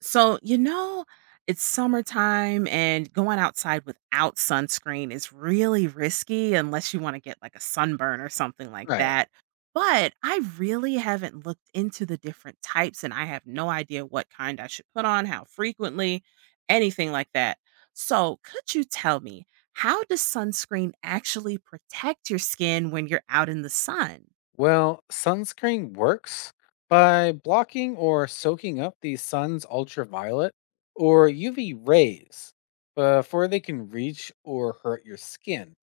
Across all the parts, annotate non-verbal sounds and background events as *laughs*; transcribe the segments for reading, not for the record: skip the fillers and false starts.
So, you know, it's summertime and going outside without sunscreen is really risky unless you want to get like a sunburn or something like Right. that. But I really haven't looked into the different types and I have no idea what kind I should put on, how frequently, anything like that. So, could you tell me, how does sunscreen actually protect your skin when you're out in the sun? Well, sunscreen works by blocking or soaking up the sun's ultraviolet or UV rays before they can reach or hurt your skin.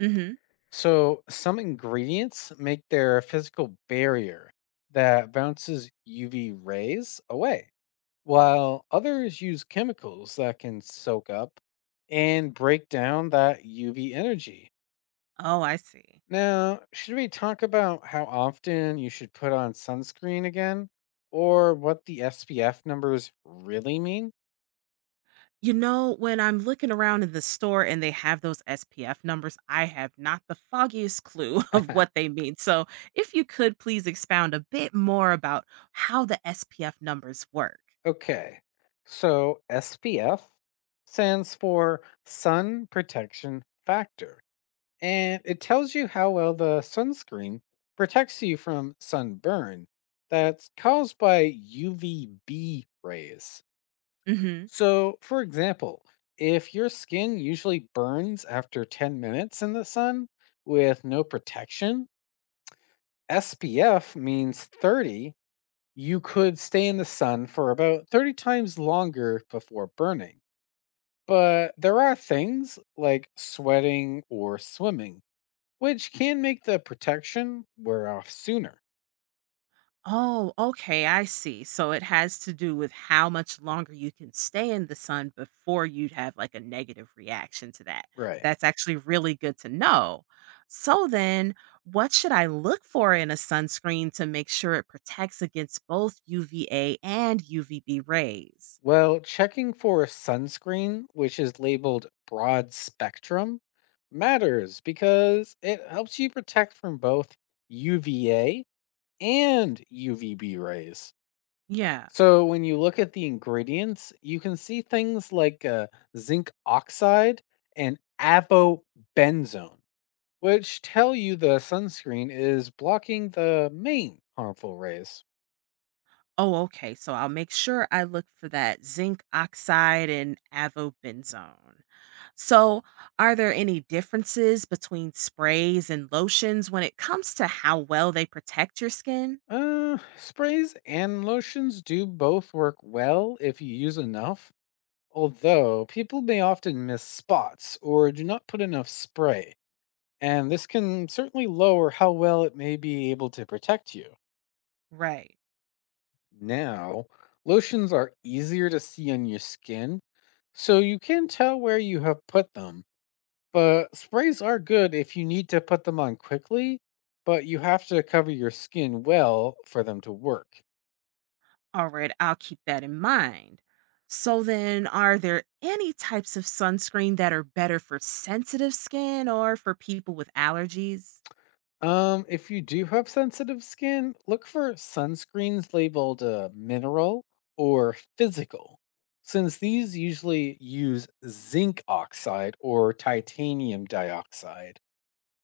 Mhm. So, some ingredients make their physical barrier that bounces UV rays away, while others use chemicals that can soak up and break down that UV energy. Oh, I see. Now, should we talk about how often you should put on sunscreen again or what the SPF numbers really mean? You know, when I'm looking around in the store and they have those SPF numbers, I have not the foggiest clue *laughs* of *laughs* what they mean. So, if you could please expound a bit more about how the SPF numbers work. Okay. So, SPF stands for sun protection factor, and it tells you how well the sunscreen protects you from sunburn that's caused by UVB rays. Mhm. So, for example, if your skin usually burns after 10 minutes in the sun with no protection, SPF means 30. You could stay in the sun for about 30 times longer before burning. But there are things like sweating or swimming, which can make the protection wear off sooner. Oh, okay, I see. So it has to do with how much longer you can stay in the sun before you'd have like a negative reaction to that. Right. That's actually really good to know. So then, what should I look for in a sunscreen to make sure it protects against both UVA and UVB rays? Well, checking for sunscreen, which is labeled broad spectrum, matters because it helps you protect from both UVA and UVB rays. Yeah. So, when you look at the ingredients, you can see things like zinc oxide and avobenzone, which tell you the sunscreen is blocking the main harmful rays. Oh, okay. So I'll make sure I look for that zinc oxide and avobenzone. So, are there any differences between sprays and lotions when it comes to how well they protect your skin? Sprays and lotions do both work well if you use enough, although people may often miss spots or do not put enough spray, and this can certainly lower how well it may be able to protect you. Right. Now, lotions are easier to see on your skin, so you can tell where you have put them, but sprays are good if you need to put them on quickly, but you have to cover your skin well for them to work. All right, I'll keep that in mind. So then, are there any types of sunscreen that are better for sensitive skin or for people with allergies? If you do have sensitive skin, look for sunscreens labeled mineral or physical, since these usually use zinc oxide or titanium dioxide.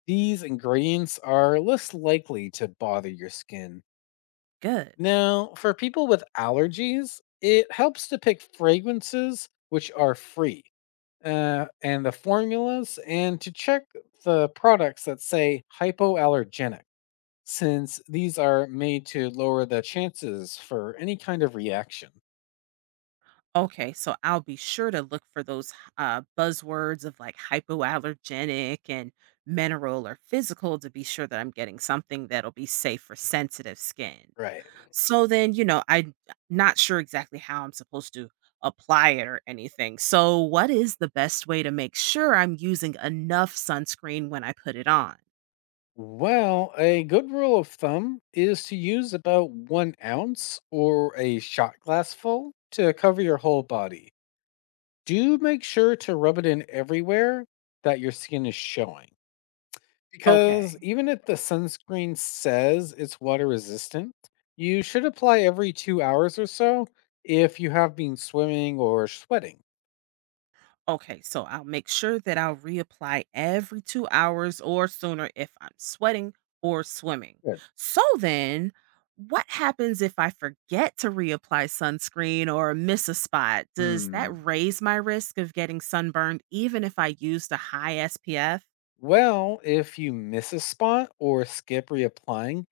These ingredients are less likely to bother your skin. Good. Now, for people with allergies, it helps to pick fragrances which are free and the formulas and to check the products that say hypoallergenic since these are made to lower the chances for any kind of reaction. Okay, so I'll be sure to look for those buzzwords of like hypoallergenic and mineral or physical to be sure that I'm getting something that'll be safe for sensitive skin. Right. So then, you know, I'm not sure exactly how I'm supposed to apply it or anything. So, what is the best way to make sure I'm using enough sunscreen when I put it on? Well, a good rule of thumb is to use about 1 ounce or a shot glass full to cover your whole body. Do make sure to rub it in everywhere that your skin is showing. Because Okay. even if the sunscreen says it's water resistant, you should apply every 2 hours or so if you have been swimming or sweating. Okay, so I'll make sure that I'll reapply every 2 hours or sooner if I'm sweating or swimming. Good. So then, what happens if I forget to reapply sunscreen or miss a spot? Does that Hmm. raise my risk of getting sunburned even if I used a high SPF? Well, if you miss a spot or skip reapplying,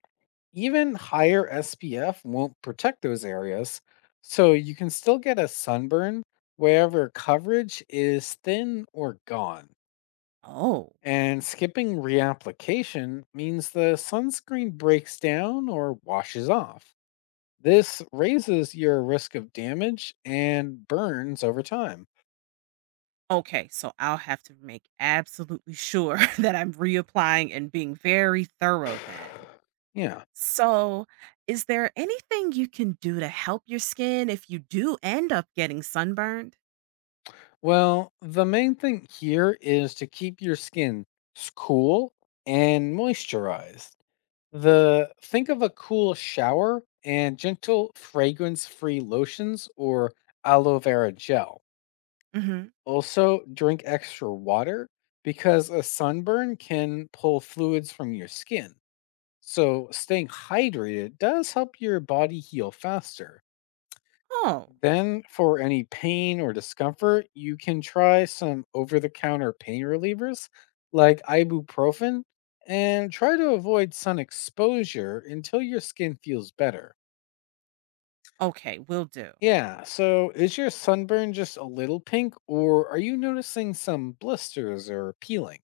even higher SPF won't protect those areas, so you can still get a sunburn wherever coverage is thin or gone. Oh, And skipping reapplication means the sunscreen breaks down or washes off. This raises your risk of damage and burns over time. *sighs* okay. So I'll have to make absolutely sure *laughs* that I'm reapplying and being very thorough then. Yeah. So, is there anything you can do to help your skin if you do end up getting sunburned? Well, the main thing here is to keep your skin cool and moisturized. The think of a cool shower and gentle fragrance-free lotions or aloe vera gel. Hmm. Also, drink extra water because a sunburn can pull fluids from your skin. So, staying hydrated does help your body heal faster. Oh, Then, for any pain or discomfort, you can try some over the counter pain relievers like ibuprofen and try to avoid sun exposure until your skin feels better. okay, will do. Yeah, so is your sunburn just a little pink or are you noticing some blisters or peeling?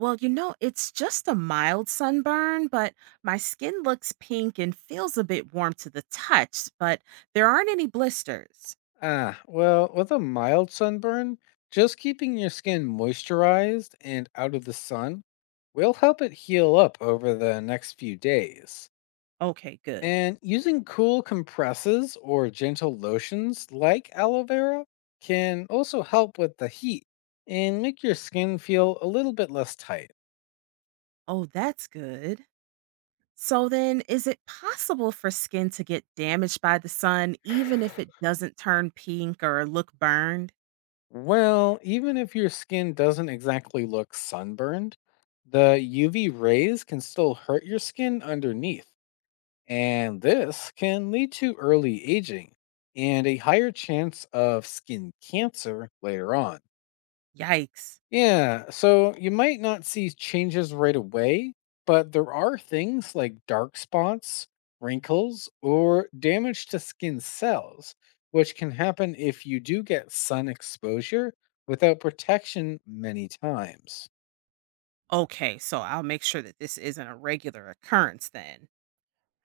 Well, you know, it's just a mild sunburn, but my skin looks pink and feels a bit warm to the touch, but there aren't any blisters. Ah, well, with a mild sunburn, just keeping your skin moisturized and out of the sun will help it heal up over the next few days. Okay, good. And using cool compresses or gentle lotions like aloe vera can also help with the heat and make your skin feel a little bit less tight. Oh, that's good. So then, is it possible for skin to get damaged by the sun even if it doesn't turn pink or look burned? Well, even if your skin doesn't exactly look sunburned, the UV rays can still hurt your skin underneath. And this can lead to early aging and a higher chance of skin cancer later on. Yikes. Yeah, so you might not see changes right away, but there are things like dark spots, wrinkles, or damage to skin cells, which can happen if you do get sun exposure without protection many times. Okay, so I'll make sure that this isn't a regular occurrence then.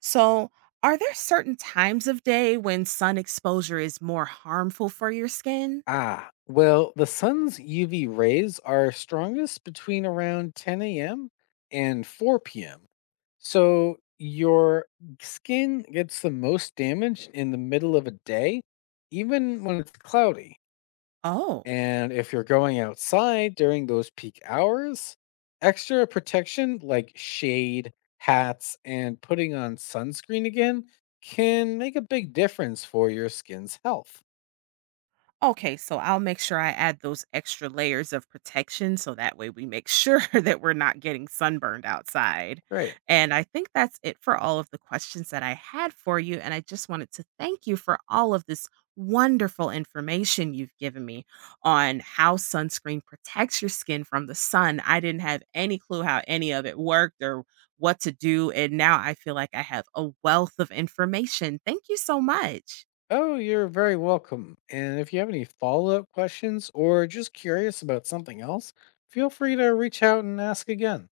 So, are there certain times of day when sun exposure is more harmful for your skin? Ah, well, the sun's UV rays are strongest between around 10 a.m. and 4 p.m. So your skin gets the most damage in the middle of a day, even when it's cloudy. Oh. And if you're going outside during those peak hours, extra protection like shade, hats, and putting on sunscreen again can make a big difference for your skin's health. Okay, so I'll make sure I add those extra layers of protection so that way we make sure *laughs* that we're not getting sunburned outside. Right. And I think that's it for all of the questions that I had for you. And I just wanted to thank you for all of this wonderful information you've given me on how sunscreen protects your skin from the sun. I didn't have any clue how any of it worked or what to do. And now I feel like I have a wealth of information. Thank you so much. Oh, you're very welcome. And if you have any follow up questions or just curious about something else, feel free to reach out and ask again.